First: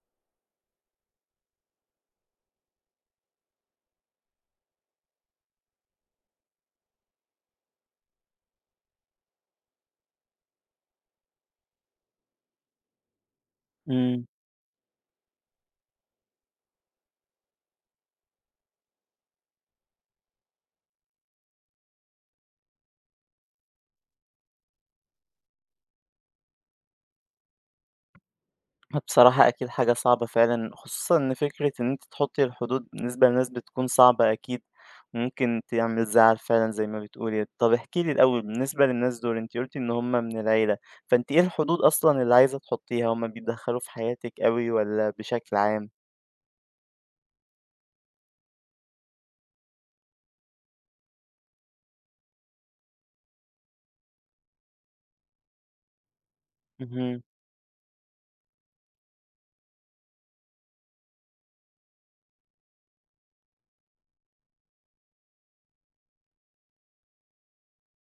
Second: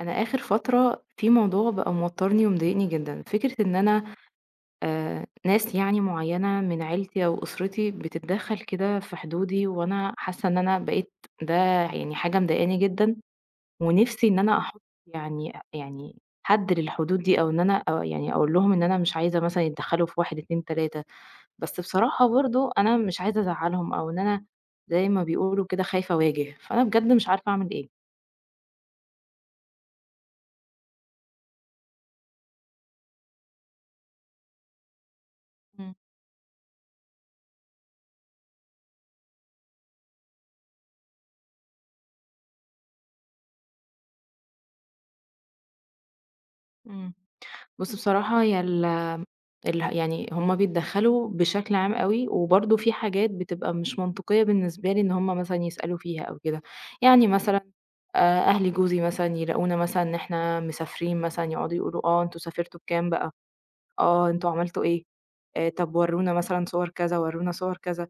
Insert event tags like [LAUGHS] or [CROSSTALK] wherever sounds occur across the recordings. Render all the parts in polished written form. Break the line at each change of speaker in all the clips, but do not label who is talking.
انا اخر فتره في موضوع بقى موترني ومضايقني جدا، فكره ان انا ناس يعني معينه من عيلتي او اسرتي بتتدخل كده في حدودي، وانا حاسه ان انا بقيت ده يعني حاجه مضايقاني جدا.
إمم،
ونفسي ان انا احط يعني حد للحدود دي، او ان انا أو يعني اقول لهم ان انا مش عايزه مثلا يتدخلوا في واحد اتنين تلاته. بس بصراحه برضو انا مش عايزه ازعلهم او ان انا زي ما بيقولوا كده خايفه اواجه، فانا بجد مش عارفه اعمل ايه.
بصراحة أكيد حاجة صعبة فعلًا، خصوصًا إن فكرة إن أنتِ تحطّي الحدود بالنسبة لناس بتكون صعبة أكيد، ممكن
مم.
تعمل زعل فعلًا زي ما بتقولي. طَب احكي لي الأول بالنسبة للناس دول، أنتِ قُلتِ إن هم من العيلة، فأنتِ إيه الحدود أصلًا اللي عايزة تحطّيها، هم بيتدخّلوا في حياتِك أوي والّا بشكل عام؟
مم. بص بصراحة هي ال يعني هم بيتدخّلوا بشكل عام أوي، وبرضه في حاجات بتبقى مش منطقية بالنسبة لي إن هم مثلًا يسألوا فيها أو كده.
اهم.
يعني مثلًا أهل جوزي مثلًا يلاقونا مثلًا إن إحنا مسافرين، مثلًا يقعدوا يقولوا: "آه أنتم سافرتوا بكام بقى؟ آه أنتم عملتوا إيه؟ طب ورونا مثلًا صور كذا، ورونا صور كذا."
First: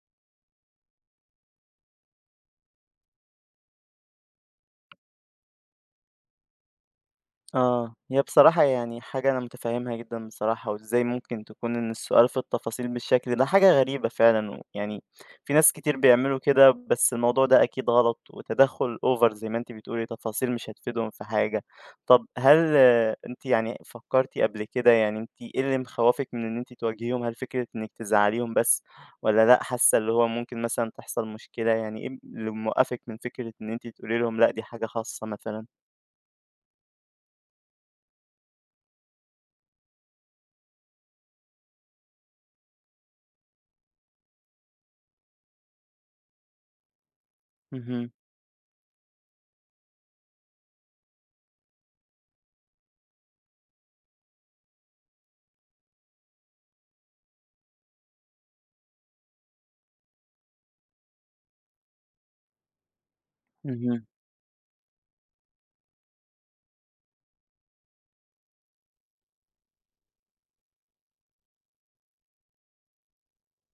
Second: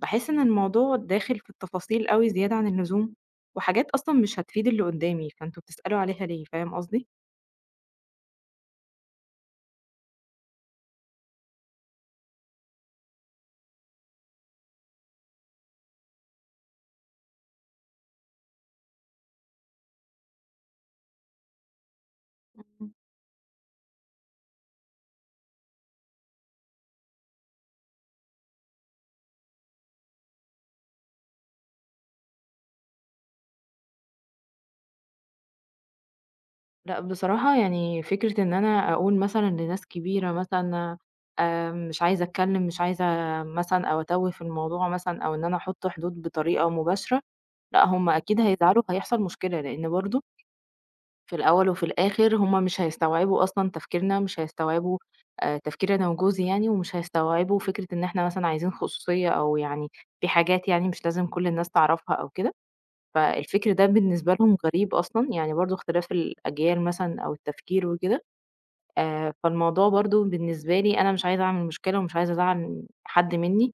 باحس إن الموضوع داخل في التفاصيل أوي زيادة عن اللزوم، وحاجات أصلًا مش هتفيد اللي قدّامي، فأنتم بتسألوا عليها ليه؟ فاهم قصدي؟
آه، هي بصراحة يعني حاجة أنا متفهمها جدًا بصراحة، وإزاي ممكن تكون إن السؤال في التفاصيل بالشكل ده حاجة غريبة فعلًا، ويعني في ناس كتير بيعملوا كده بس الموضوع ده أكيد غلط، وتدخُّل over زي ما أنتِ بتقولي، تفاصيل مش هتفيدهم في حاجة. طب هل آه، أنتِ يعني فكرتِ قبل كده يعني أنتِ إيه اللي مخوّفِك من إن أنتِ تواجهيهم؟ هل فكرة إنِك تزعّليهم بس والّا لأ، حاسة اللي هو ممكن مثلًا تحصل مشكلة؟ يعني إيه اللي موقّفِك من فكرة إن أنتِ تقولي لهم لأ، دي حاجة خاصة مثلًا؟
لأ بصراحة يعني فكرة إن أنا أقول مثلًا لناس كبيرة مثلًا مش عايزة أتكلم، مش عايزة مثلًا أو أتوه في الموضوع مثلًا أو إن أنا أحط حدود بطريقة مباشرة، لأ
اهم،
هم أكيد هيزعلوا وهيحصل مشكلة، لإن برضه في الأول وفي الآخر هم مش هيستوعبوا أصلًا تفكيرنا، مش هيستوعبوا تفكيري أنا وجوزي يعني، ومش هيستوعبوا فكرة إن إحنا مثلًا عايزين خصوصية أو يعني في حاجات يعني مش لازم كل الناس تعرفها أو كده. فالفكر ده
اهم.
بالنسبة لهم غريب أصلًا، يعني برضه اختلاف الأجيال مثلًا أو التفكير وكده. فالموضوع برضه بالنسبة لي أنا مش عايزة أعمل مشكلة ومش عايزة أزعّل حد منّي،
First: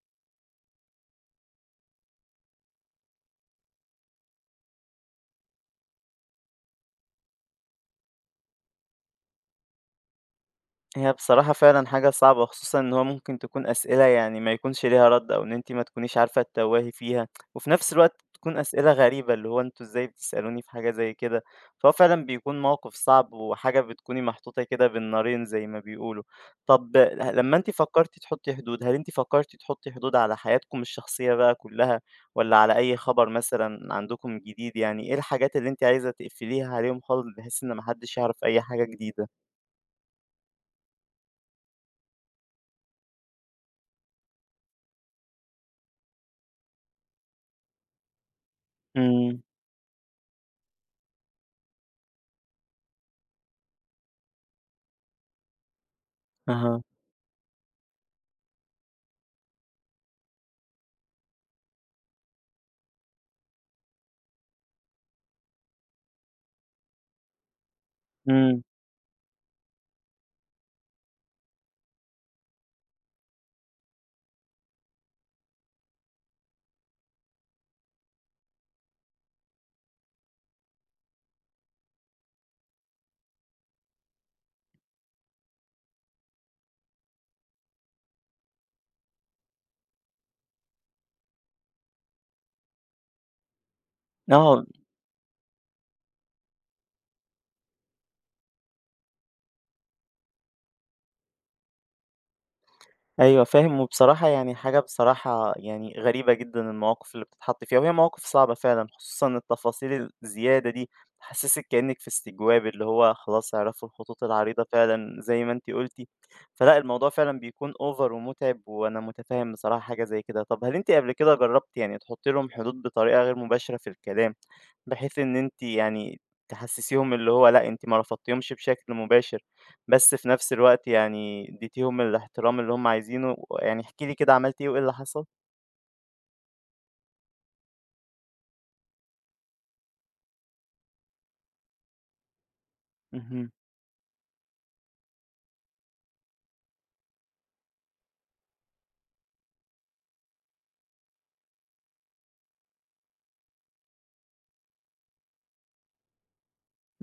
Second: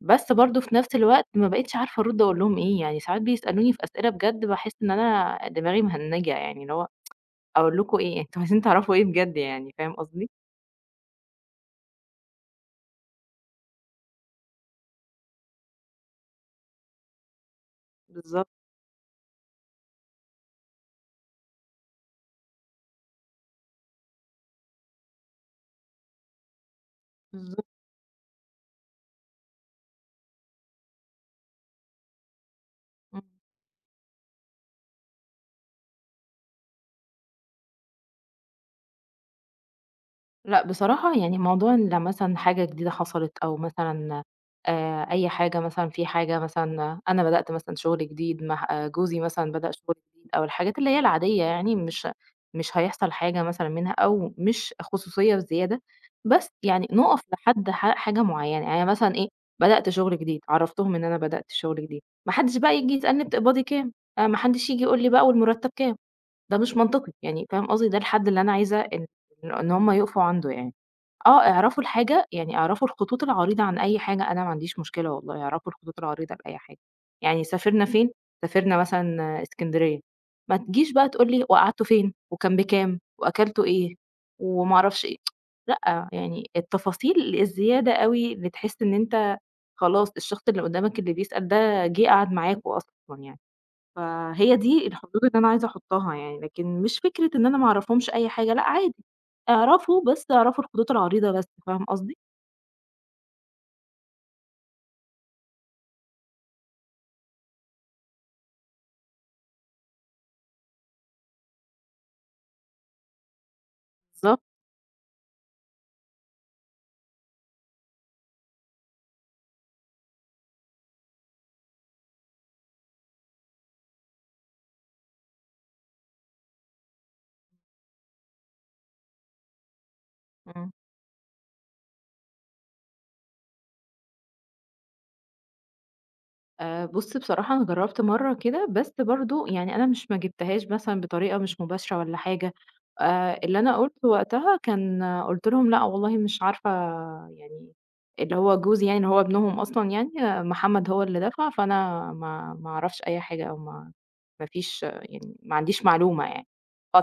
بس برضه في نفس الوقت ما بقيتش عارفة أرُد أقول لهم إيه. يعني ساعات بيسألوني في أسئلة بجد باحس إن أنا دماغي مهنّجة، يعني اللي هو أقول لكم إيه، [LAUGHS] أنتم عايزين تعرفوا إيه بجد يعني، فاهم قصدي؟
هي بصراحة فعلًا حاجة صعبة، خصوصًا إن هو ممكن تكون أسئلة يعني ما يكونش ليها رَد أو إن أنتِ ما تكونيش عارفة تتوّهي فيها، وفي نفس الوقت
بالضبط،
تكون أسئلة غريبة، اللي هو أنتم إزاي بتسألوني في حاجة زي كده؟ فهو فعلًا بيكون موقف صعب وحاجة بتكوني محطوطة كده بين نارين زي ما بيقولوا. طب لمّا
بالضبط.
أنتِ فكرتِ تحطّي حدود، هل أنتِ فكرتِ تحطّي حدود على حياتكم الشخصية بقى كلها والّا على أي
إمم.
خبر مثلًا عندكم جديد؟ يعني إيه الحاجات اللي أنتِ عايزة تقفليها عليهم خالص بحيث إن ما حدش يعرف أي حاجة جديدة؟
لأ بصراحة يعني موضوع إن لو مثلًا حاجة جديدة حصلت أو مثلًا أي حاجة، مثلًا في حاجة مثلًا أنا بدأت مثلًا شغل جديد مع جوزي
إمم،
مثلًا بدأ شغل جديد أو الحاجات اللي هي العادية، يعني مش هيحصل حاجة مثلًا منها أو مش خصوصية بزيادة. بس
أها.
يعني نُقف لحد حاجة معيّنة، يعني مثلًا إيه، بدأت شغل جديد، عرّفتهم إن أنا بدأت شغل جديد، ما حدش بقى ييجي يسألني بتقبضي كام، ما حدش ييجي يقول لي بقى والمرتب كام. ده مش منطقي، يعني فاهم قصدي، ده الحد اللي أنا
إمم،
عايزة إن هُم يُقفوا عنده يعني. آه، اعرفوا الحاجة يعني اعرفوا الخطوط العريضة عن أي حاجة، أنا ما عنديش مشكلة والله، اعرفوا الخطوط العريضة لأي حاجة. يعني سافرنا فين؟ سافرنا مثلًا إسكندرية، ما تجيش بقى تقول لي وقعدتوا فين، وكان بكام، وأكلتوا إيه، وما أعرفش إيه، لأ، يعني التفاصيل الزيادة أوي اللي تحس إن أنت خلاص الشخص اللي قدامك اللي بيسأل ده جِه قعد معاكم أصلًا يعني. فهي
آه،
دي الحدود اللي أنا عايزة أحطّها يعني، لكن مش فكرة إن أنا ما أعرفهمش أي حاجة، لأ عادي، اعرفوا بس اعرفوا الخطوط العريضة بس، فاهم قصدي؟
أيوه فاهم، وبصراحة يعني حاجة بصراحة يعني غريبة جدًا المواقف اللي بتتحط فيها، وهي مواقف صعبة فعلًا، خصوصًا التفاصيل الزيادة دي تحسسِك كأنِك في استجواب، اللي هو خلاص اعرفوا الخطوط
بالضبط.
العريضة فعلًا زي ما أنتِ قلتِ، فلأ الموضوع فعلًا بيكون over ومُتعب، وأنا متفهم بصراحة حاجة زي كده. طب هل أنتِ قبل كده جربتِ يعني تحطي لهم حدود بطريقة غير مباشرة في الكلام، بحيث إن أنتِ يعني تحسسيهم اللي هو لأ أنتِ ما رفضتيهمش بشكل مباشر؟ بس في نفس
إمم.
الوقت يعني اديتيهم الاحترام اللي هم عايزينه، يعني احكِ لي كده عملتِ إيه وإيه اللي حصل؟
بُص بصراحة أنا جرّبت مرّة كده، بس برضه يعني أنا مش ما جِبتهاش مثلًا بطريقة مش مباشرة والّا حاجة.
اهم،
اللي أنا قُلته وقتها كان قُلت لهم: "لأ والله مش عارفة"، يعني اللي هو جوزي يعني اللي هو ابنهم أصلًا يعني، آه، محمد هو اللي دفع، فأنا ما أعرفش أي حاجة أو ما فيش يعني ما عنديش معلومة يعني.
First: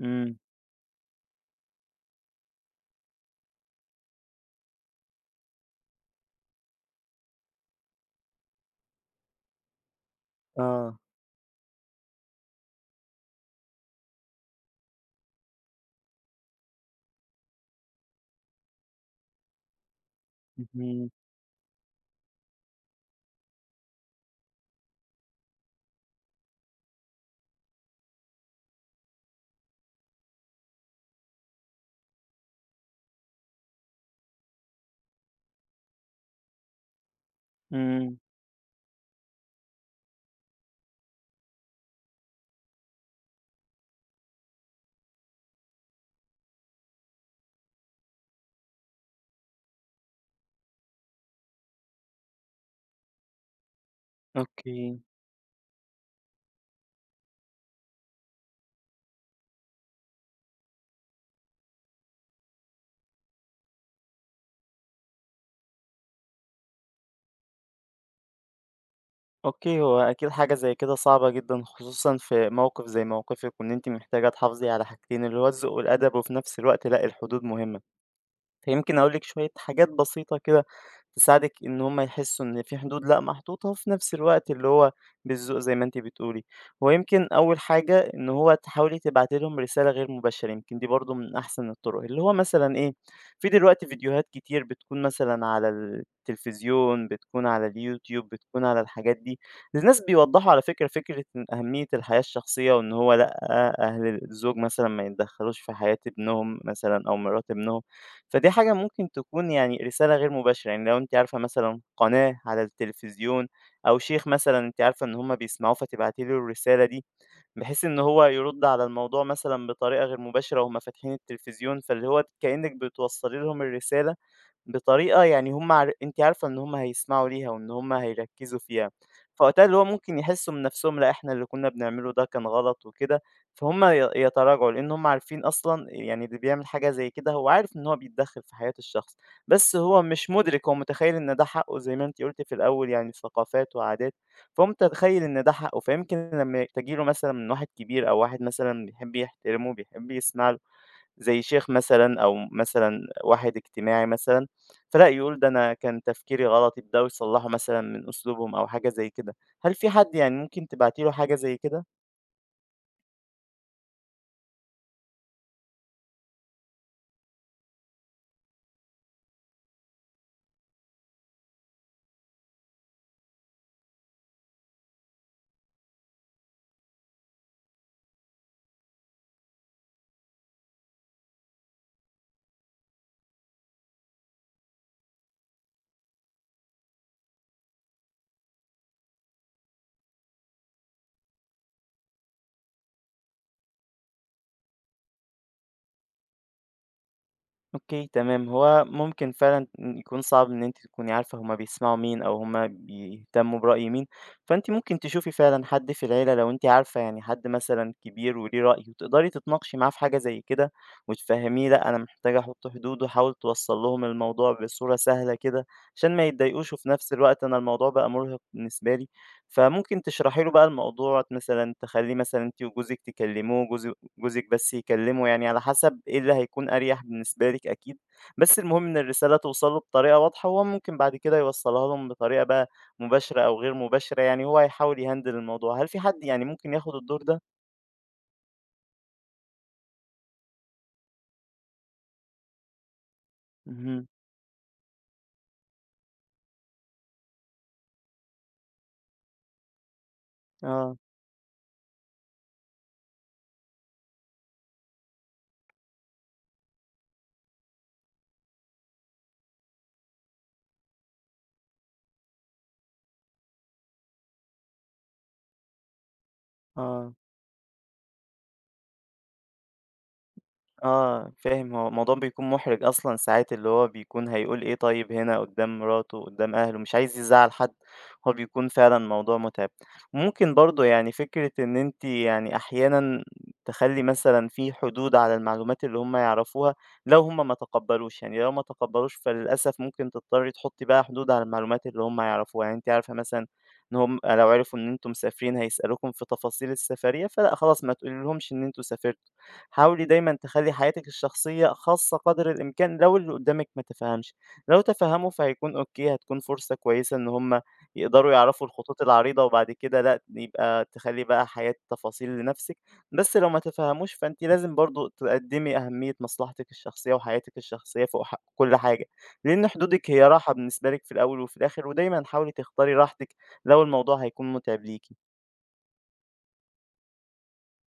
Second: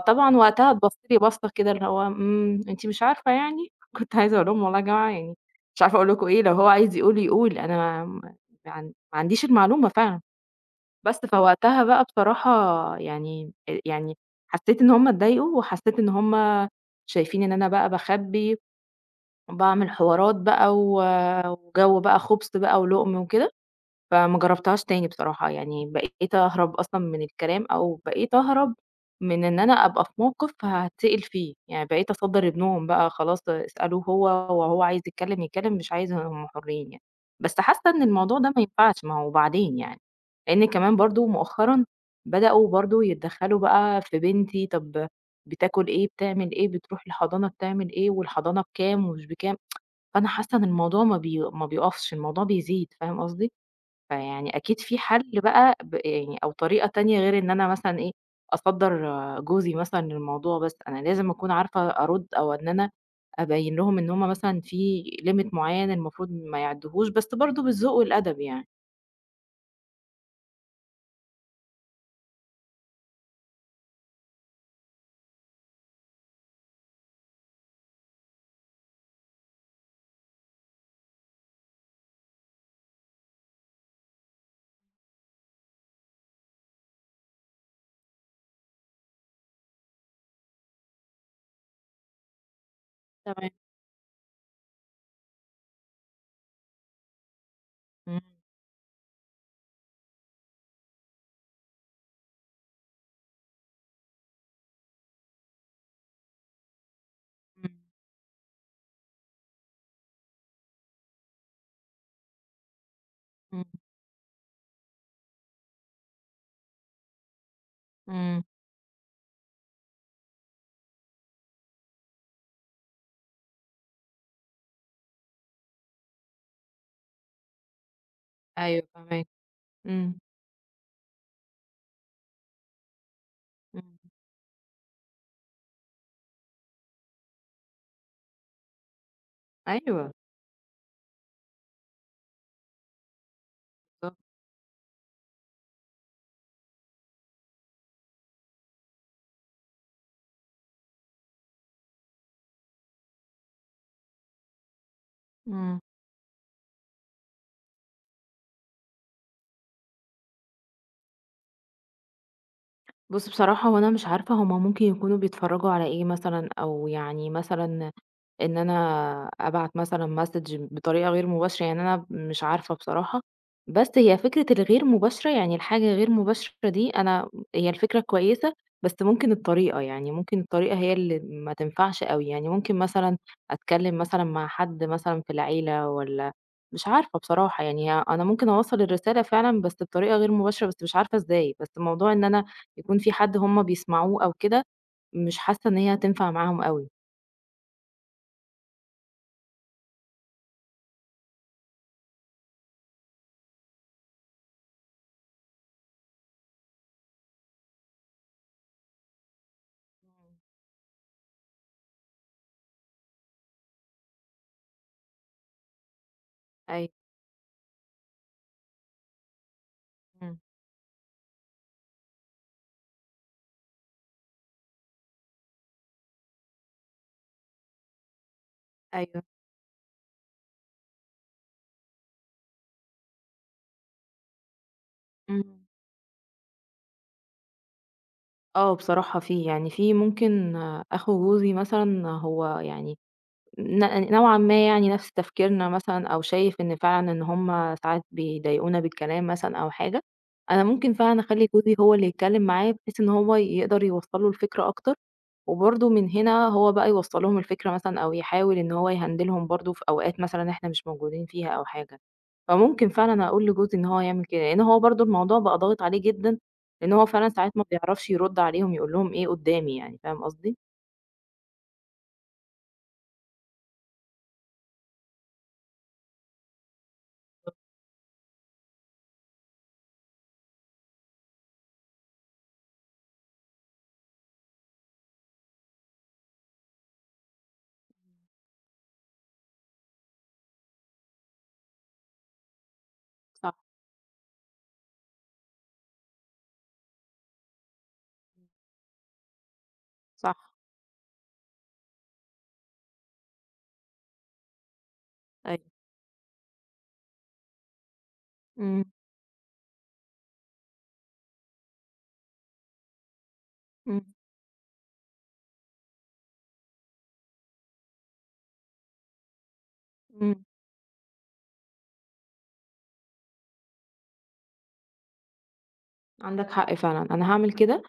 إمم،
وقتها اتبصّ لي بصّة كده اللي هو إمم، أنتِ مش عارفة يعني؟ [LAUGHS] كنت عايزة أقول لهم: "والله يا جماعة يعني مش عارفة أقول لكم إيه، لو هو عايز يقول يقول، أنا م عن" ما عنديش المعلومة فعلًا.
آه.
بس فوقتها بقى بصراحة يعني حسّيت إن هُم اتضايقوا، وحسّيت إن هُم شايفين إن أنا بقى باخبّي وباعمل حوارات بقى و
اهم،
وجَو بقى خُبْص بقى ولُقْم وكده. فما جرّبتهاش تاني بصراحة، يعني بقيت أهرب أصلًا من الكلام أو بقيت أهرب من إن أنا أبقى في موقف هاتسأل فيه. يعني بقيت أصدّر ابنهم بقى خلاص اسألوه هو، وهو عايز يتكلّم يتكلّم، مش عايز هم حُرّين يعني. بس حاسّة إن
إمم،
الموضوع ده ما ينفعش، ما هو بعدين يعني، لإن كمان برضه مؤخرًا بدأوا برضه يتدخّلوا بقى في بنتي، طَب بتاكل إيه، بتعمل إيه، بتروح الحضانة بتعمل إيه، والحضانة بكام ومش بكام. فأنا حاسّة إن الموضوع ما بيقفش، الموضوع بيزيد، فاهم قصدي؟ فيعني أكيد في
أوكي.
حل بقى يعني أو طريقة تانية غير إن أنا مثلًا إيه، أصدّر جوزي مثلًا للموضوع بس، أنا لازم أكون عارفة أرُد أو إن أنا أبيّن لهم إن هم مثلًا في limit معيّن المفروض ما يعدّوهوش، بس برضه بالذوق والأدب يعني.
أوكي، هو أكيد حاجة زي كده صعبة جدًا، خصوصًا في موقف زي موقفِك، وإن أنتِ محتاجة تحافظي على حاجتين، اللي هو الذوق والأدب، وفي نفس الوقت لأ، الحدود مهمة. فيمكن أقول لِك شوية حاجات بسيطة كده تساعدِك إن هم يحسّوا إن في حدود لأ محطوطة، وفي نفس الوقت اللي هو بالذوق زي ما أنتِ بتقولي. هو يمكن أول حاجة إن هو تحاولي تبعتي لهم رسالة غير مباشرة، يمكن دي برضه من أحسن الطرق، اللي هو مثلًا إيه، في
تمام.
دلوقتي فيديوهات كتير بتكون مثلًا على التلفزيون، بتكون على
إمم،
اليوتيوب، بتكون على الحاجات دي، الناس بيوضّحوا على فكرة إن أهمية الحياة الشخصية، وإن هو لأ أهل الزوج مثلًا ما يتدخّلوش في حياة ابنهم مثلًا أو مرات
إمم،
ابنهم. فدي حاجة ممكن تكون يعني رسالة غير مباشرة، يعني لو أنتِ عارفة مثلًا قناة على التلفزيون
إمم،
أو شيخ مثلًا أنتِ عارفة إن هُم بيسمعوه فتبعتي له الرسالة دي، بحيث إن هو
إمم.
يرد على الموضوع مثلًا بطريقة غير مباشرة وهُم فاتحين التلفزيون، فاللي هو كأنِّك بتوصّلي لهم الرسالة بطريقة يعني هم أنتِ عارفة إن هم هيسمعوا ليها وإن هم هيركّزوا
أيوه
فيها،
فاهماك.
فوقتها اللي هو ممكن
إمم،
يحسّوا من نَفْسهم لأ إحنا اللي كُنّا بنعمله ده كان غلط وكده، فهُم
إمم.
يتراجعوا لإن هم عارفين أصلًا يعني اللي بيعمل حاجة زي كده هو عارف إن هو بيتدخّل في حياة الشخص، بس هو
أيوه،
مش مُدرك هو متخيّل إن ده حقّه زي ما أنتِ قُلتِ في الأول يعني ثقافات وعادات،
بالضبط.
فهو متخيّل إن ده حقّه، فيمكن لمّا تيجي له مثلًا من واحد كبير أو واحد مثلًا بيحب يحترمه، بيحب يسمع له، زي شيخ مثلًا أو مثلًا واحد اجتماعي مثلًا، فلأ يقول ده أنا
إمم.
كان تفكيري غلط، يبدأوا يصلّحوا مثلًا من أسلوبهم أو حاجة زي كده. هل في حد يعني ممكن تبعتي له حاجة زي كده؟
بُص بصراحة هو أنا مش عارفة هُم ممكن يكونوا بيتفرّجوا على إيه مثلًا، أو يعني مثلًا إن أنا أبعت مثلًا message بطريقة غير مباشرة، يعني أنا مش عارفة بصراحة. بس هي فكرة الغير مباشرة، يعني الحاجة غير مباشرة دي أنا هي الفكرة كويسة، بس ممكن الطريقة، يعني ممكن الطريقة هي اللي ما تنفعش أوي، يعني ممكن مثلًا أتكلّم مثلًا مع حد مثلًا في العيلة والّا مش عارفة بصراحة. يعني أنا ممكن أوصّل الرسالة فعلًا بس بطريقة غير مباشرة، بس مش عارفة إزاي، بس موضوع إن أنا يكون في حد هم بيسمعوه أو كده، مش حاسة إن هي هتنفع معاهم أوي.
أوكي تمام، هو ممكن فعلًا يكون صعب إن أنتِ تكوني عارفة هُم بيسمعوا مين أو هُم بيهتموا برأي مين، فأنتِ ممكن تشوفي فعلًا حد في العيلة لو أنتِ عارفة يعني حد مثلًا كبير وليه رأي وتقدري تتناقشي معاه في حاجة
إمم.
زي كده وتفهميه لأ، أنا محتاجة أحط حدود وأحاول توصّل لهم الموضوع بصورة سهلة كده عشان ما يتضايقوش وفي
أيوه.
نفس الوقت أنا الموضوع بقى مُرهق بالنسبة لي، فممكن
إمم.
تشرحي له بقى الموضوع مثلًا تخلّيه مثلًا أنتِ وجوزِك تكلموه، جوزِك بس يكلّمه، يعني على حسب إيه اللي هيكون أريح بالنسبة لِك أكيد، بس المهم إن
أيوه.
الرسالة توصل له بطريقة واضحة، وهو ممكن بعد كده يوصّلها لهم بطريقة بقى مباشرة أو غير مباشرة، يعني هو هيحاول يهندل
إمم.
الموضوع. هل في حد يعني ممكن ياخد الدور ده؟
آه، بصراحة في، يعني في ممكن أخو جوزي مثلًا هو يعني
اهم،
نوعًا ما يعني نفس تفكيرنا مثلًا أو شايف إن فعلًا إن هم ساعات بيضايقونا بالكلام مثلًا أو حاجة. أنا ممكن
آه،
فعلًا أخلّي جوزي هو اللي يتكلم معاه بحيث إن هو يقدر يوصّل له الفكرة أكتر، وبرضه من هنا هو بقى يوصّل لهم الفكرة مثلًا أو يحاول إن هو يهندلهم برضه في أوقات مثلًا إحنا مش موجودين فيها أو حاجة. فممكن فعلًا أقول لجوزي إن هو يعمل كده، لإن هو برضه الموضوع بقى ضاغط عليه جدًا، لإن هو
آه.
فعلًا ساعات ما بيعرفش يرُد عليهم يقول لهم إيه قدّامي يعني، فاهم قصدي؟
آه، فاهم، هو الموضوع بيكون مُحرِج أصلًا ساعات، اللي هو بيكون هيقول إيه طيب هنا قُدّام مراته، قُدّام أهله، مش عايز يزعّل
بالضبط،
حد، هو بيكون فعلًا موضوع مُتعِب. ممكن برضه يعني فكرة إن أنتِ يعني أحيانًا تخلّي مثلًا في حدود على المعلومات اللي هم يعرفوها، لو هم ما تقبّلوش، يعني لو ما تقبّلوش فللأسف ممكن تضطرّي تحُطّي بقى حدود على المعلومات اللي هم يعرفوها، يعني أنتِ عارفة مثلًا
صح،
إن هم لو عرفوا إن أنتم مسافرين هيسألوكم في تفاصيل السفرية، فلأ خلاص ما تقوليلهمش إن أنتم سافرتوا. حاولي دايما
صح،
تخلي حياتك الشخصية خاصة قدر الإمكان لو اللي قدامك ما تفهمش. لو تفهموا
أيوه،
فهيكون أوكي، هتكون فرصة كويسة إن هما يقدروا يعرفوا
إمم،
الخطوط العريضة وبعد كده لأ يبقى تخلي بقى حياة تفاصيل لنفسك، بس لو ما تفهموش
إمم.
فأنت لازم برضو تقدمي أهمية مصلحتك الشخصية وحياتك الشخصية فوق كل حاجة، لأن حدودك هي
إمم،
راحة بالنسبة لك في الأول وفي الآخر، ودايما حاولي تختاري راحتك لو الموضوع هيكون متعب ليكي.
عندك حق فعلًا، أنا هاعمل كده،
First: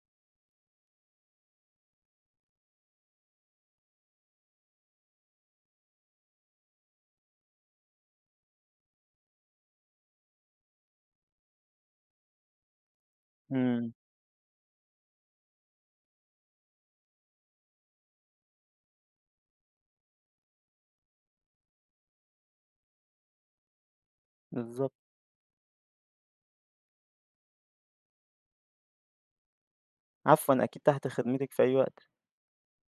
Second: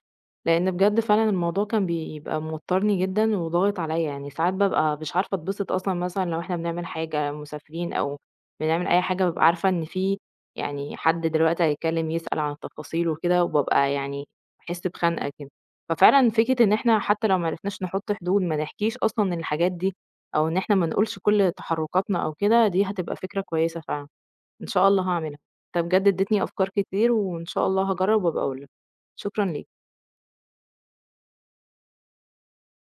لإن بجد فعلًا الموضوع كان بيبقى موتّرني جدًا وضاغط عليَّ، يعني ساعات بابقى مش عارفة أتبسط أصلًا مثلًا لو إحنا بنعمل حاجة مسافرين أو بنعمل أي حاجة بابقى عارفة إن في يعني حد دلوقتي هيتكلم يسأل عن التفاصيل وكده، وبابقى
امم.
يعني باحس بخنقة كده. ففعلًا فكرة إن إحنا حتى لو ما عرفناش نحط حدود، ما نحكيش أصلًا الحاجات دي، أو إن إحنا ما نقولش كل تحركاتنا أو كده، دي هتبقى فكرة كويسة فعلًا. إن شاء
بالظبط.
الله هاعملها. أنت بجد اديتني أفكار كتير وإن شاء الله هاجرّب وأبقى أقول لك. شكرًا ليك.
عفوا، أكيد تحت خدمتك في أي وقت.